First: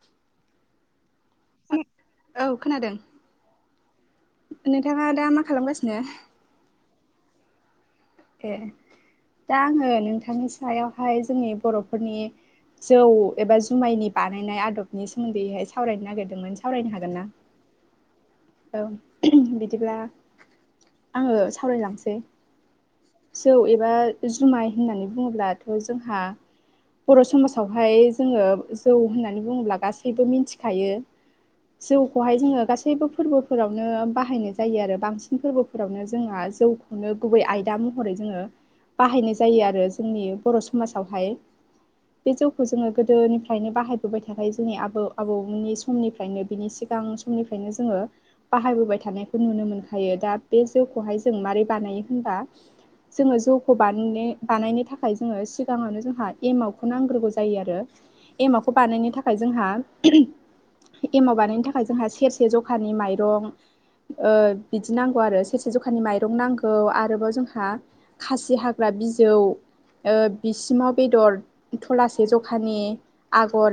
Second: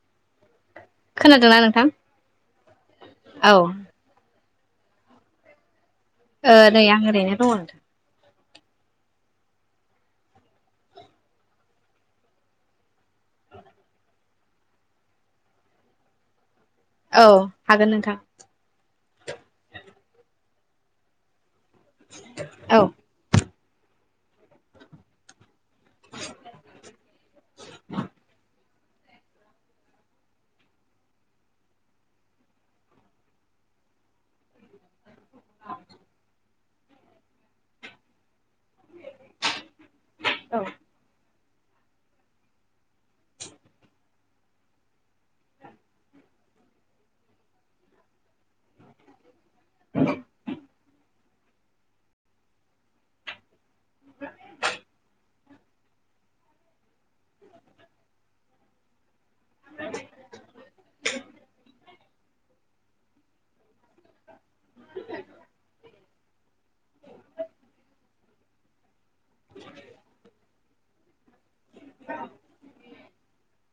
[inaudible] खोनादोंना नोंथां औ नोंथांङा दा मा खालामगासिनो ओ नै आं ओरैनो दङ नोंथां ए दा आङो नोंथांनि सायावहाय जोंनि बर'फोरनि जौ एबा जुमायनि बानायनाय आदबनि सोमोन्दैहाय सावरायनो नागिरदोंमोन। सावरायनो हागोन ना औ हागोन नोंथां औ बिदिब्ला आंङो सावरायलांसै औ जौ एबा जुमाय होननानै बुङोब्लाथ' जोंहा बर' समाजावहाय जोंङो जौ होननानै बुङोब्ला गासैबो मिथिखायो। जौखौहाय जोंङो गासैबो फोरबोफोरावनो बाहायनाय जायो आरो बांसिन फोरबोफोरावनो जोंहा जौखौनो गुबै आय दा महरै जोंङो बाहायनाय जायो आरो जोंनि औ बर' समाजावहाय। बे जौखौ जोंङो गोदोनिफ्रायनो बाहायबोबाय थाखायो जोंनि आबौ आबौमोननि समनिफ्रायनो बिनि सिगां समनिफ्रायनो जोंङो बाहायबोबाय थानाय नुनो मोनखायो दा बे जौखौहाय जों माबारोरै बानायो होनबा जोंङो जौ खौ बानायनो बानायनो थाखाय जोंङो सिगाङावनो जोंहा एमाव खौ नांग्रोगौ जायो आरो एमावखौ बानायनो थाखाय जोंहा एमाव बानायनो थाखाय जोंहा सेरसे ज' खानि माइरं ओ बिदि नांगौ आरो सेरसे जखानि माइरं नांगौ आरोबाव जों हा खासि हाग्रा बिजौ बिसिमाव बेदर थलासे जखानि आगर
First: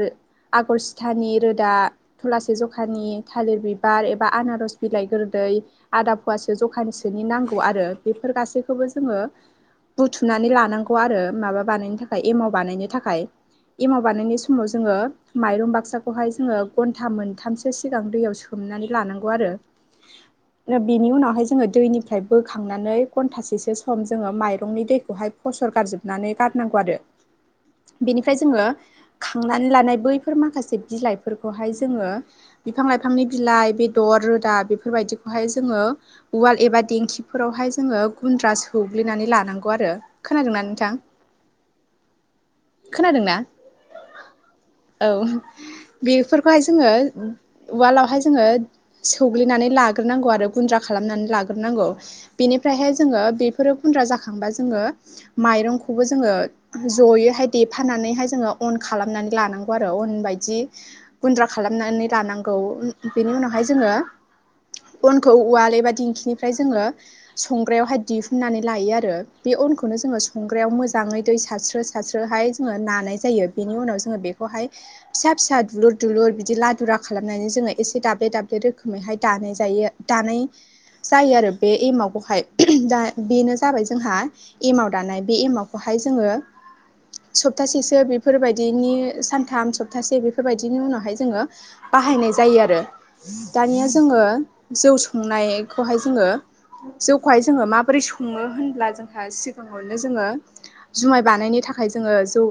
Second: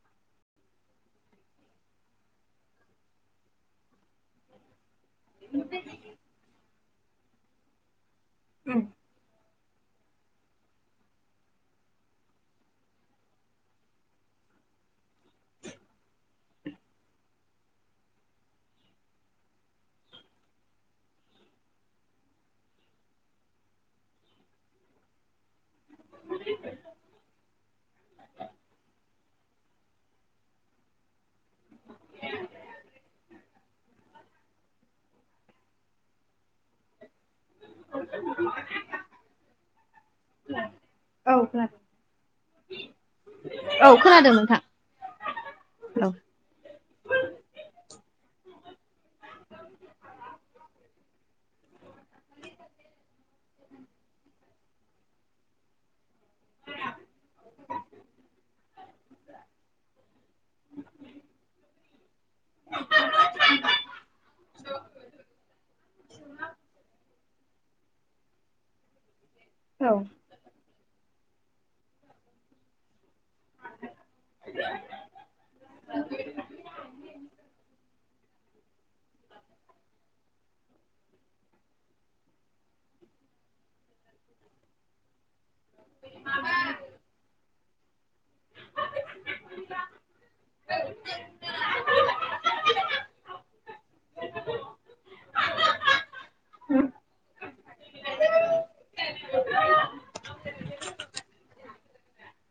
आगर सिथानि रोदा थलासे जखानि थालिर बिबार ए बा आनारस बिलाइ फोरदै आदा फुवासो जखानि सिनि नांगौ आरो बेफोर गा बे खौबो जोंङो बुथुमनानै लानांगौ आरो माबा बानायनो थाखाय एमाव बानायनो थाखाय। एमाव बानायनाय समाव जोंङो माइरं बाक्साखौहाय जोंङो घन्टा मोनथामसो सिगां दैयाव सोम नानै लानांगौ आरो। बेनि उनावहाय जोंङो दैनिफ्राय बोखांनानै घन्टासेसो सम जोंङो माइरंनि दैखौहाय फसर गारजोबनानै गारनांगौ आरो। बेनिफ्राय जोङो खांनानै लानाय बैफोर माखासे बिलाइफोरखौहाय जोङो बिफां बिफां लाइफांनि बिलाइ बेदर रोदा बेफोरबायदिखौहाय जोङो उवाल एबा देंखि फोरावहाय जोङो गुन्द्रा सौग्लिनानै लानांगौ आरो खोनादोंना नोंथां? औ खोनादों। खोनादोंना औ खोनादों नोंथां औ औ बेफोरखौहाय जोङो उवालावहाय जोङो सौग्लिनानै लाग्रोनांगौ आरो गुन्द्रा खालामनानै लाग्रोनां [unintelligible] बेनिफ्राय हाय जोङो गुनद्रा जाखांबा जोङो माइरंखौबो जोङो जयै देफाना नानैहाय जोङो अन खालामनानै लानांगौ आरो अन बायदि गुन्द्रा खालामनानै लानांगौ। बेनि उनावहाय जोङो अनखौ उवाल एबा दिंखिनिफ्राय जोङो सं ग्रायावहाय दिहुननानै लायो आरो बे अनखौ औ जो संग्रायाव मोजां जाङै दै सारस्रो सारस्रोहाय जोङो नानाय जायो बेनि उनाव जोङो बेखौहाय फिसा फिसा दुलुर दुलुर बिदि लादुरा खालामनानै जोङो एसे दाब्ले दाब्ले रोखोमैहाय दानाय जायो दानाय जायो आरो बे एमावखौहाय दा बेनो जाबाय जोंहा एमाव दानाय बे एमावखौहाय जोङो सप्तासेसो बेफोरबायदिनि सानथाम सप्तासे बेफोरबायदिनि उनावहाय जोङो बाहायनाय जायो आरो दानिया जोङो जौ संनायखौहाय जोङो जौखौहाय जोङो माबोरै सङो होनब्ला जोंहा सिगाङावनो जोङो जुमाय बानायनो थाखाय जोङो जौ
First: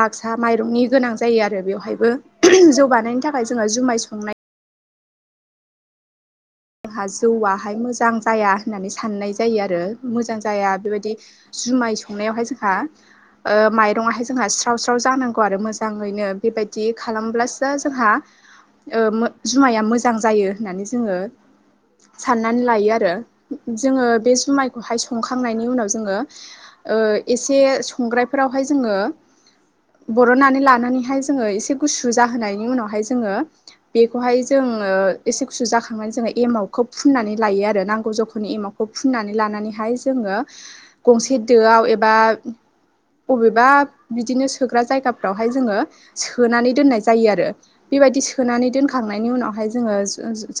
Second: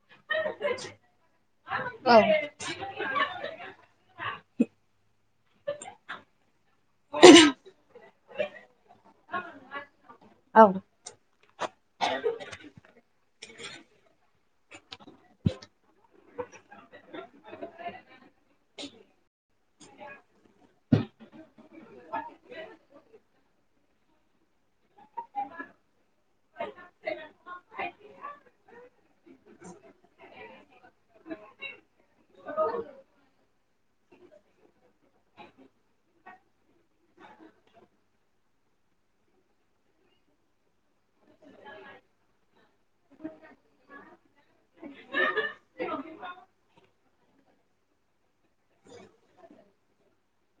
बाक्सा माइरंनि गोनां जायो आ रो बेवहायबो जौ बानायनि थाखाय जोङो जुमाय संनाय जोंहा जौवाहाय मोजां जाया होननानै साननाय जायो आरो मोजां औ जाया बेबायदि जुमाय संनायावहाय जोंहा माइरं आवहाय जोंहा स्राव स्राव जानांगौ आरो मोजाङैनो बे बेबायदि खालामब्लासो जोंहा ओ जुमाया मोजां जायो होननानै जोङो साननानै लायो आरो। जोङो बे जुमायखौहाय संखांनायनि उनाव जोङो ओ एसे संग्रायफोराव बेहाय जोङो बर'नानै लानानैहाय जोङो एसे गुसु जाहोनायनि उनावहाय जोङो बेखौहाय जों ङो एसे गुसु जाखांनानै जाबाय एमावखौ फुनानै लायो आरो नांगौ जखानि एमावखौ फुनानै लानानैहाय जङो गंसे दोआव एबा बबेबा बिदिनो सोग्रा जायगाफ्रावहाय जोङो सोनानै दोननाय जायो आरो। बेबायदि सोनानै दोनखांनायनि उनावहाय जोङो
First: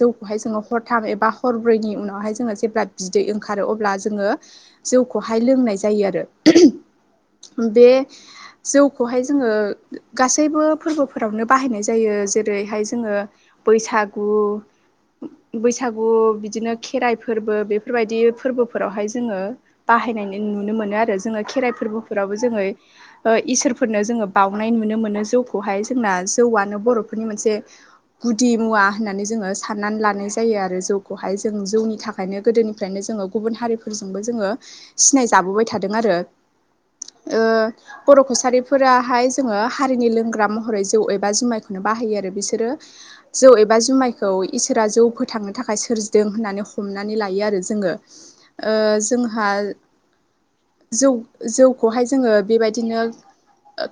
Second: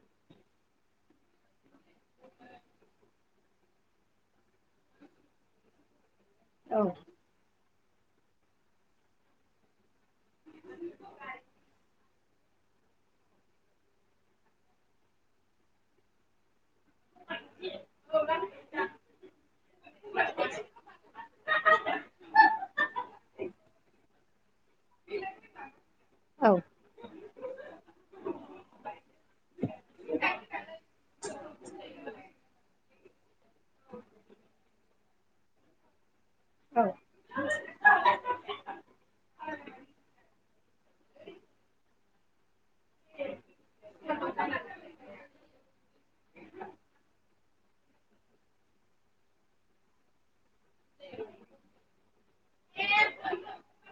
जौखौहाय जोङो हरथाम एबा हरब्रैनि उनावहाय जोङो जेब्ला बिदै ओंखारो अब्ला जोङो जौखौहाय लोंनाय जायो आरो। औ बे जौखौहाय जोङो गासैबो फोरबोफोरावनो बाहायनाय जायो जेरैहाय जोङो बैसागु बैसागु बिदिनो खेराइ फोरबो बेफोरबायदि फोरबोफोरावहाय जोङो बाहायनाय नुनो मोनो आरो जोङो खेराइ फोरबोफोरावबो जोङै ओ इसोरफोरनो जोङो बावनाय नुनो मोनो जौखौहाय जोंना जौआनो बर'फोरनि मोनसे गुदि मुवा होननानै जोङो साननानै लानाय जायो आरो जौखौहाय जों जौनि थाखायनो गोदोनिफ्रायनो जोङो गुबुन हारिफोरजोंबो जोङो सिनाय जा लाबोबाय थादों आरो। ओ बर' कसारिफोराहाय जोङो हारिनि लोंग्रा महरै जौ एबा जुमाय बाहायो आरो बिसोरो जौ एबा जुमायखौ इसोरा जौ फो थांनो थाखाय सोरजिदों होननानै हमनानै लायो आरो जोङो ओ जोंहा जौ जौखौहाय जोङो बेबायदिनो ओ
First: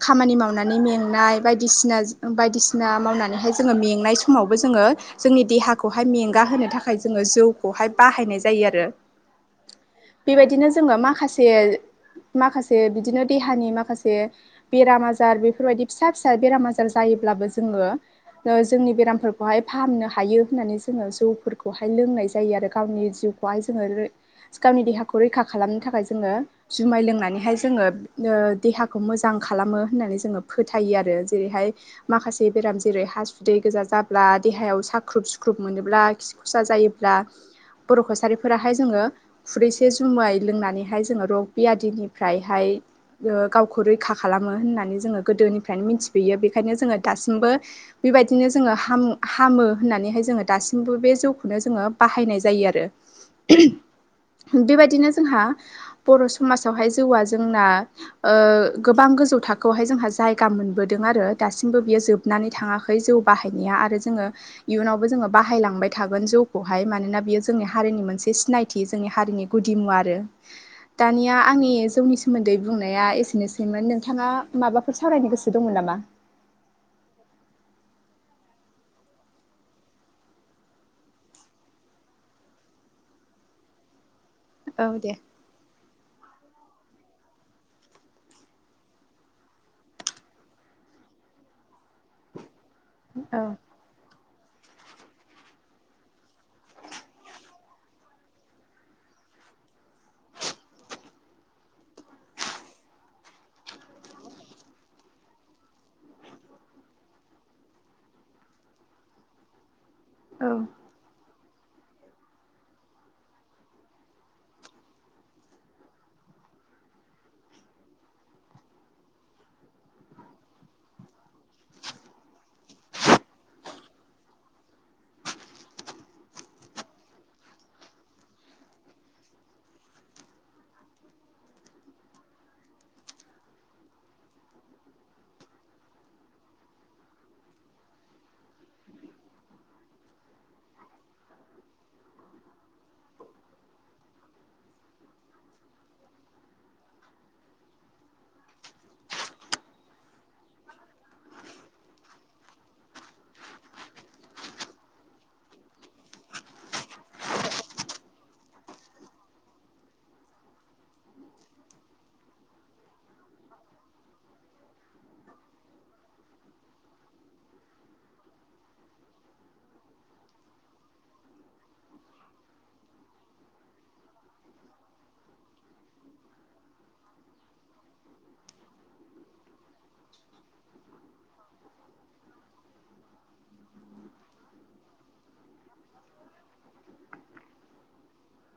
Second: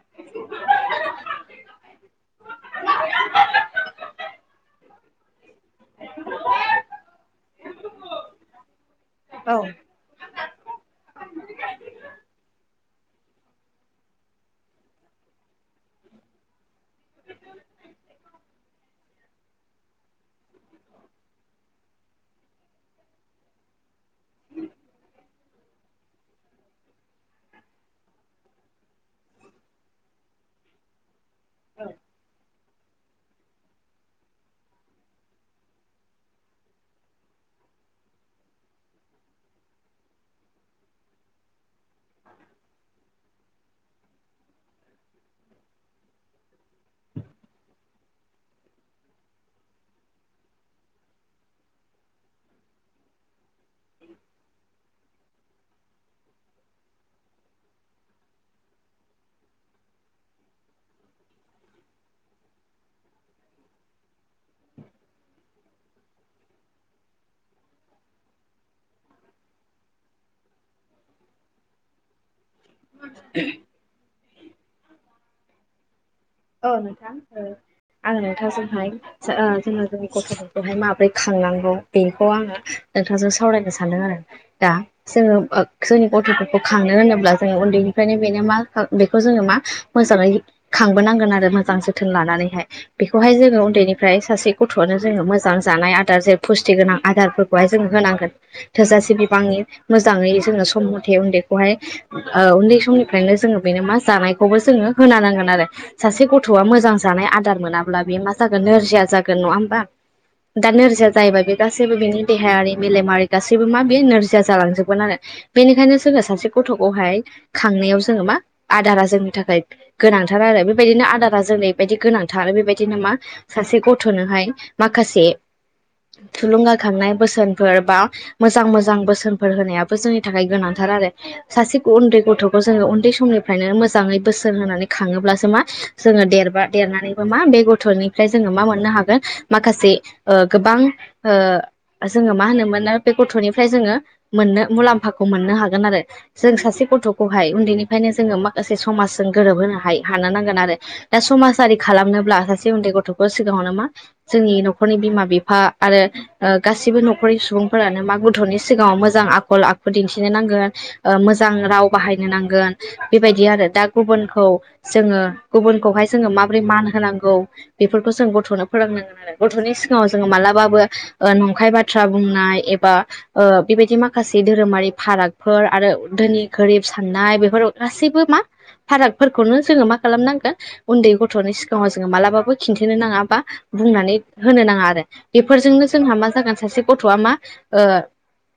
खामानि मावनानै मेंनाय बायदिसिना बायदिसिना मावनानैहाय जोङो मेंनाय समावबो जों जोङो जोंनि देहाखौहाय मेंगा होनो थाखाय जोङो जौखौहाय बाहायनाय जायो आरो औ। बेबायदिनो जोङो माखासे माखासे बिदिनो देहानि माखासे बेराम आजार बेफोरबायदि फिसा फिसा बेराम आजार जायो। [unintelligible] जोङो ओ जोंनि बेरामफोरखौहाय फाहामनो हायो होननानै जो जौ जौफोरखौहाय लोंनाय जायो आरो गावनि जिउखौहाय जोङो गावनि देहाखौ रैखा खालामनो थाखाय जोङो जुमाय लोंनानैहाय जोङो ओ देहाखौ मोजां खालामो होननानै जोङो फोथायो आरो। जेरैहाय माखासे बेराम जेरै हाासुदै गोजा जाब्ला देहायाव साख्रुब सु ग्रुप मोनोब्ला खि खरसा जायोब्ला बर' कसारिफोराहाय जोङो खुरैसे जुमाय लोंनानैहाय जोङो रग बियादिनिफ्रायहाय ओ गावखौ रैखा खालामो होननानै जोङो गोदोनिफ्रायनो मिथिफबोयो बेखायनो जोङो दासिमबो बेबायदिनो जोङो हाम - हामो होननानैहाय जोङो दासिमबो बे जौखौनो जोङो बाहायनाय जायो आरो बेबायदिनो जोंहा बर' समासावहाय जौआ जोंना ओ गोबां गोजौ थाखोआवहाय जोंहा जायगा मोनबोदों आरो दासिमबो बियो जोबनानै थाङाखै। जौ बाहायनाया आरो जोङो इयुनाव जोङो बाहायलांबाय थागोन जौखौहाय मानोना बियो जोंनि हारिनि मोनसे सिनायथि। जोंनि हारिनि गुदि मुवा आरो दानिया आंनि जौनि सोमोन्दै बुंनाया एसेनोसैमोन। नोंथाङा माबाफोर सावरायनो गोसो दंमोन नामा? औ नोंथां औ आङो नोंथांजोंहाय ओ जोंङो जोंनि गथ'फोरखौहाय माबोरै खांनांगौ बेखौ आङो नोंथांजों सावरायनो सानदों आरो दा औ दे जोङो ओ जोंनि गथ'फोर खांनो होनोब्ला जोङो उन्दैनिफ्रायनो बेनो मा बेखौ जोङो मा मोजाङै खां नांगोन मोजां जोथोन लानानैहाय बेखौहाय औ उन्दैनिफ्राय सासे गथ'आनो जोङो मोजां जानाय आदार जे पस्ति गोनां आदारफोरखौहाय जोङो होनांगोन। थोजासे बिबांनि मोजाङै जोङो सम म'थे उन्दैखौहाय उन्दै समनिफ्रायनो जोङो बेनो मा जानायखौबो जोङो होनाानांगोन आरो सासे गथ'आ मोजां जानाय आदार मोनाब्ला बे मा जागोन नोरजिया जागोन नङा होमबा औ दा नोरजिया जायोबा बे गासैबो बिनि देहायारि मेलेमारि गासैबो मा बे नोरजिया जालांजोबगोन आरो बेनिखायनो जोङो सासे गथ'खौहाय खांनायाव जोङो मा आदारा जोंनि थाखाय गोनांथार आरो बे बेबायदिनो आदारा जेरैबायदि गोनांथार आरो बेबायदिनो मा सासे गथ'नोहाय माखासे थुलुंगाखांनाय बोसोनफोर बा मोजां मोजां बोसोनफोर होनायाबो जोंनि थाखाय गोनांथार। आरो सासे उन्दै गथ'खौ जोङो उन्दै समनिफ्रायनो मोजाङै बोसोन होनानै खााङोब्लासो मा जोङो देरबा देरनानैबो मा बे गथ'निफ्राय जोङो मा मोननो हागोन माखासे ओ गोब बां ओ जोङो मा होनोमोन बे गथ'निफ्राय जोङो मोननो मुलाम्फाखौ मोननो हागोन आरो जों सासे गथ'खौहाय उन्दैनिफ्रायनो जोङो माखासे समाजजों गोरोबहोनो हाय हानो नां दा समाजारि खालामनोब्ला सासे उन्दै गथ'खौ सिगाङावनो मा जोंनि नख'रनि बिमा बिफा [inaudible] आरो ओ गासिबो नख'रनि सुबुंफोरानो मा गथ'नि सिगाङाव मोजां आखल आखु दिन्थिनो नांगोन। मोजां राव बाहायनो नांगोन बेबायदि आरो दा गुबुनखौ जोङो गुबुनखौहाय जोङो माबोरै मान होनांगौ बेफोरखौ जों गथ'नो फोरोंनांगोन। आरो गथ'नि सिगाङाव जोङो मालाब मालाबाबो ओ नंखाय बाथ्रा बुंनाय एबा ओ बेबायदि माखासे धोरोमारि फाराग फोर आरो दोनि गोरिब साननाय बेफोर गासैबो मा फारागफोरखौनो जोङो मा खालामनांगोन उन्दै गथ'नि सिगाङाव जोङो मालाबाबो खिन्थिनो नाङा बा बुंनानै होनो नाङा आरो बेफोरजोंनो जोंहा मा जागोन सासे गथ'वा मा ओ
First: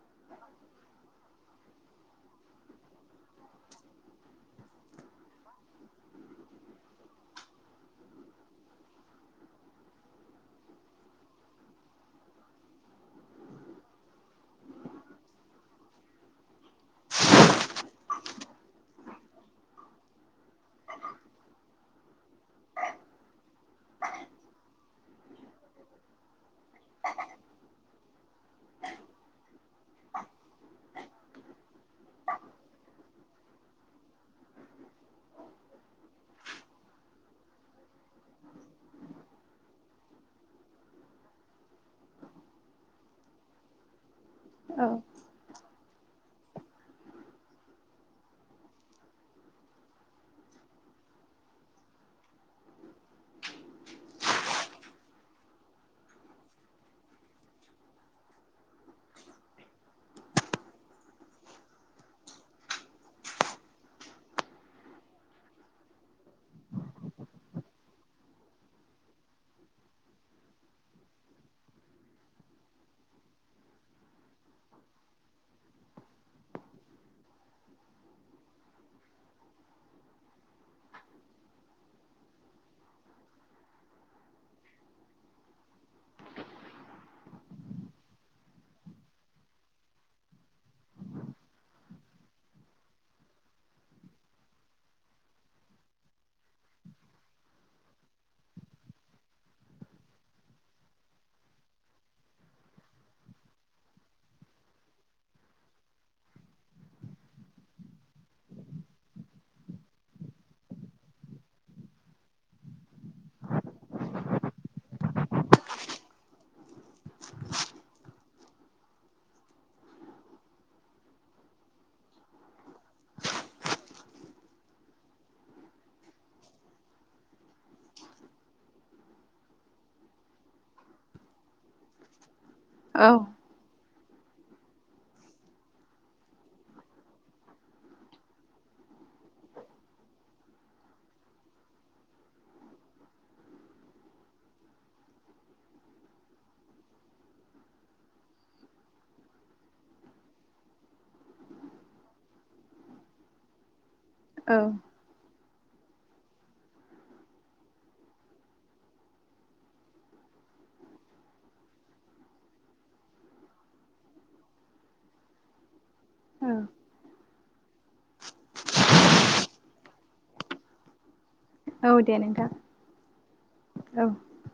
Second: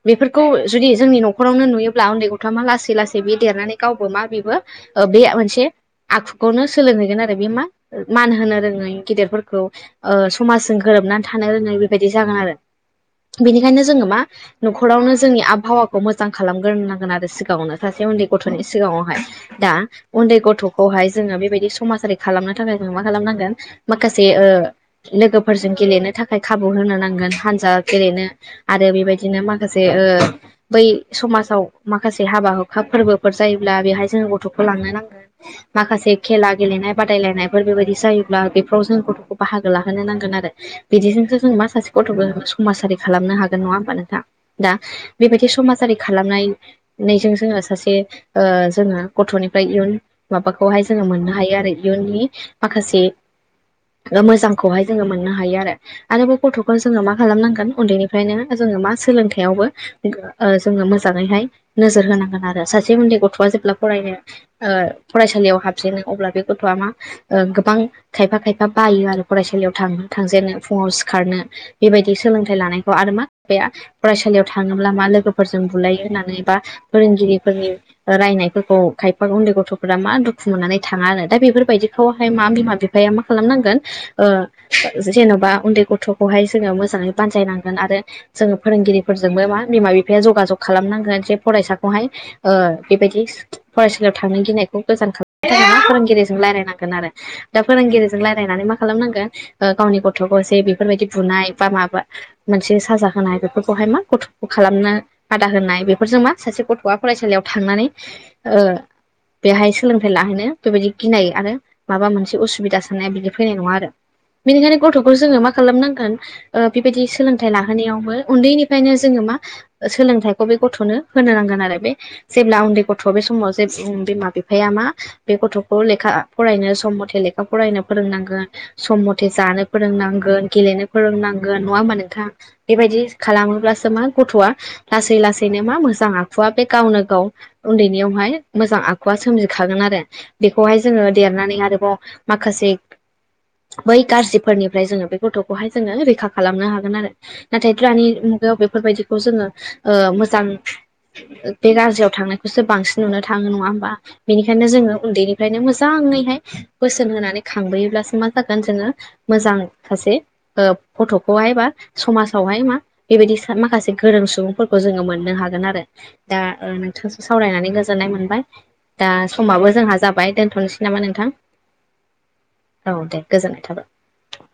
बेफोरखौ जुदि जोंनि नख'रावनो नुयोब्ला उन्दै गथ' मा लासै लासै बे देरनानै गावबो मा बेबो ओ बे मोनसे आखुखौनो सोलोंहैगोन आरो बे मा मान होनो रोङै गेदेरफोरखौ समाजजों गोरोब नानै थानो रोंनाय बेबायदि जागोन आरो बेनिखायनो जोङो मा नख'रावनो जोंनि आबहावाखौ मोजां खालामग्रोनांगोन। आरो सिगाङावनो सासे उन्दै गथ'नि सिगाङावहाय दा उन्दै गथ' खौहाय जोङो बेबायदि समाजारि खालामनो थाखाय जों मा खालामनांगोन माखासे ओ लोगोफोरजों गेलेनो थाखाय खाबु होनो नांगोन हानजा गेलेनो आरो बेबायदिनो माखासे ओ बै समाजाव माखासे हाबा हुखा फोरबोफोर जायोब्ला बेहाय जोङो गथ'खौ लांनो नांगोन माखासे खेला गेलेनाय बादायलायनायफोर बेबायदि जायोब्ला बेफोराव जों गथ'खौ बाहागो लाहोनो नांगोन आरो बिदिजोंसो जों मा सासे गथ'फोर समाजारि खालामनो हागोन नङा होमबा नोंथां दा औ बेबायदि समाजआरि खालामनायजों जोङो सासे जोंङो गथ'निफ्राय इयुन माबाखौहाय जोङो मोननो हायो आरो इयुननि माखासे ओ मोजांखौहाय जोङो मोननो हायो आरो आरो बे गथ'खौ जोङो मा खालामनांगोन उन्दैनिफ्रायनो जों मा सोलोंथाइयावबो ओ जोङो मोजाङैहाय नोजोर होनांगोन आरो सासे उन्दै गथ'वा जे फरायनो ओ फरायसालियाव हाबजेनो अब्ला बे गथ'वा मा ओ गोबां खायफा खायफा बायो आरो फरायसालियाव थाङो थांजेनो फुङाव सिखारनो बेबायदि सोलोंथाइ लानायखौ आरो मा बेयाव फरायसालियाव थाङोब्ला मा लोगोफोरजों बुलायो होननानै बा फोरोंगिरिफोरनि ओ रायनायफोरखौ खायफा गन्दै गथ' मा दुखु मोननानै थाङा आरो दा बेफोरबायदिखौहाय मा बिमा बिफाया मा खालामनांगोन ओ जेन'बा उन्दै गथ'खौहाय जोङो मोजाङै बानजायनांगोन आरो जोङो फोरोंगिरिफोरजोंबो मा बिमा बिफाया जगा जग खालामनांगोन जे फरायसाखौहाय ओ बेबायदि फरायसालियाव थांनो गिनाय गोजान थाखाय फोरोंगिरिजों रायलायनांगोन आरो दा फोरोंगिरिजों रायलायनानै मा खालामनांगोन ओ गावनि गथ'खौ जे बेफोरबायदि बुनाय बा माबा मोनसे साजा होनाय बेफोरखौहाय मा गथ' खालाम नो बादा होनाय बेफोरजों मा सासे गथ'वा फरायसालियाव थांनानै ओ बेहाय सोलोंथाइ लाहैनो बेबायदि गिनाय आरो माबा मोनसे असुबिदा साननाया बिदि फैनाय नङा आरो बेनिखायनो गथ'खौ जोङो मा खालामनांगोन ओ बेबायदि सोलोंथाइ लाहोनायावबो उन्दैनिफ्रायनो जोङो मा सोलोंथाइखौ बे गथ'नो होनो नांगोन आरो बे जेब्ला उन्दै गथ' बे समाव जे बिमा बिफाया मा बे गथ'खौ लेखा फरायनो सम मथे लेखा फरायनो फोरोंनांगोन सम मथे जानो फोरोंनांगोन गेलेनो फोरोंनांगोन नङा होमबा नोंथां बेबायदि औ खालामोब्लासो मा गथ'वा लासै लासैनो मा मोजां आखुवा बे गावनो गाव उन्दैनियावहाय मोजां आखु सोमजिखागोन आरो बेखौहाय जोङो देरनानै आरोबाव माखासे बै गाज्रिफोरनिफ्राय जोङो बे गथ'खौहाय जोङो रैखा खालामनो हागोन आरो नाथाय दानि मुगायाव बेफोरबायदिखौ जोङो ओ मोजां बे गाज्रियाव थांनायखौसो बांसिन नुनो थाङो नङा होमबा बेनिखायनो जोङो उन्दैनि ओंखायनो मोजाङैहाय बोसोन होनानै खांबोयोब्लासो मा जागोन जोङो मोजां सासे ओ गथ'खौहाय बा समाजावहाय मा बेबायदि माखासे गोरों सुबुंफोरखौ जोङो मोननो हागोन आरो दा औ ओ नोंथांजों सावरायनानै गोजोननाय मोनबाय दा समाबो जोंहा जाबाय दोनथ'नोसै नामा नोंथां औ दे नोंथां औ दे गोजोननाय औ थाबाय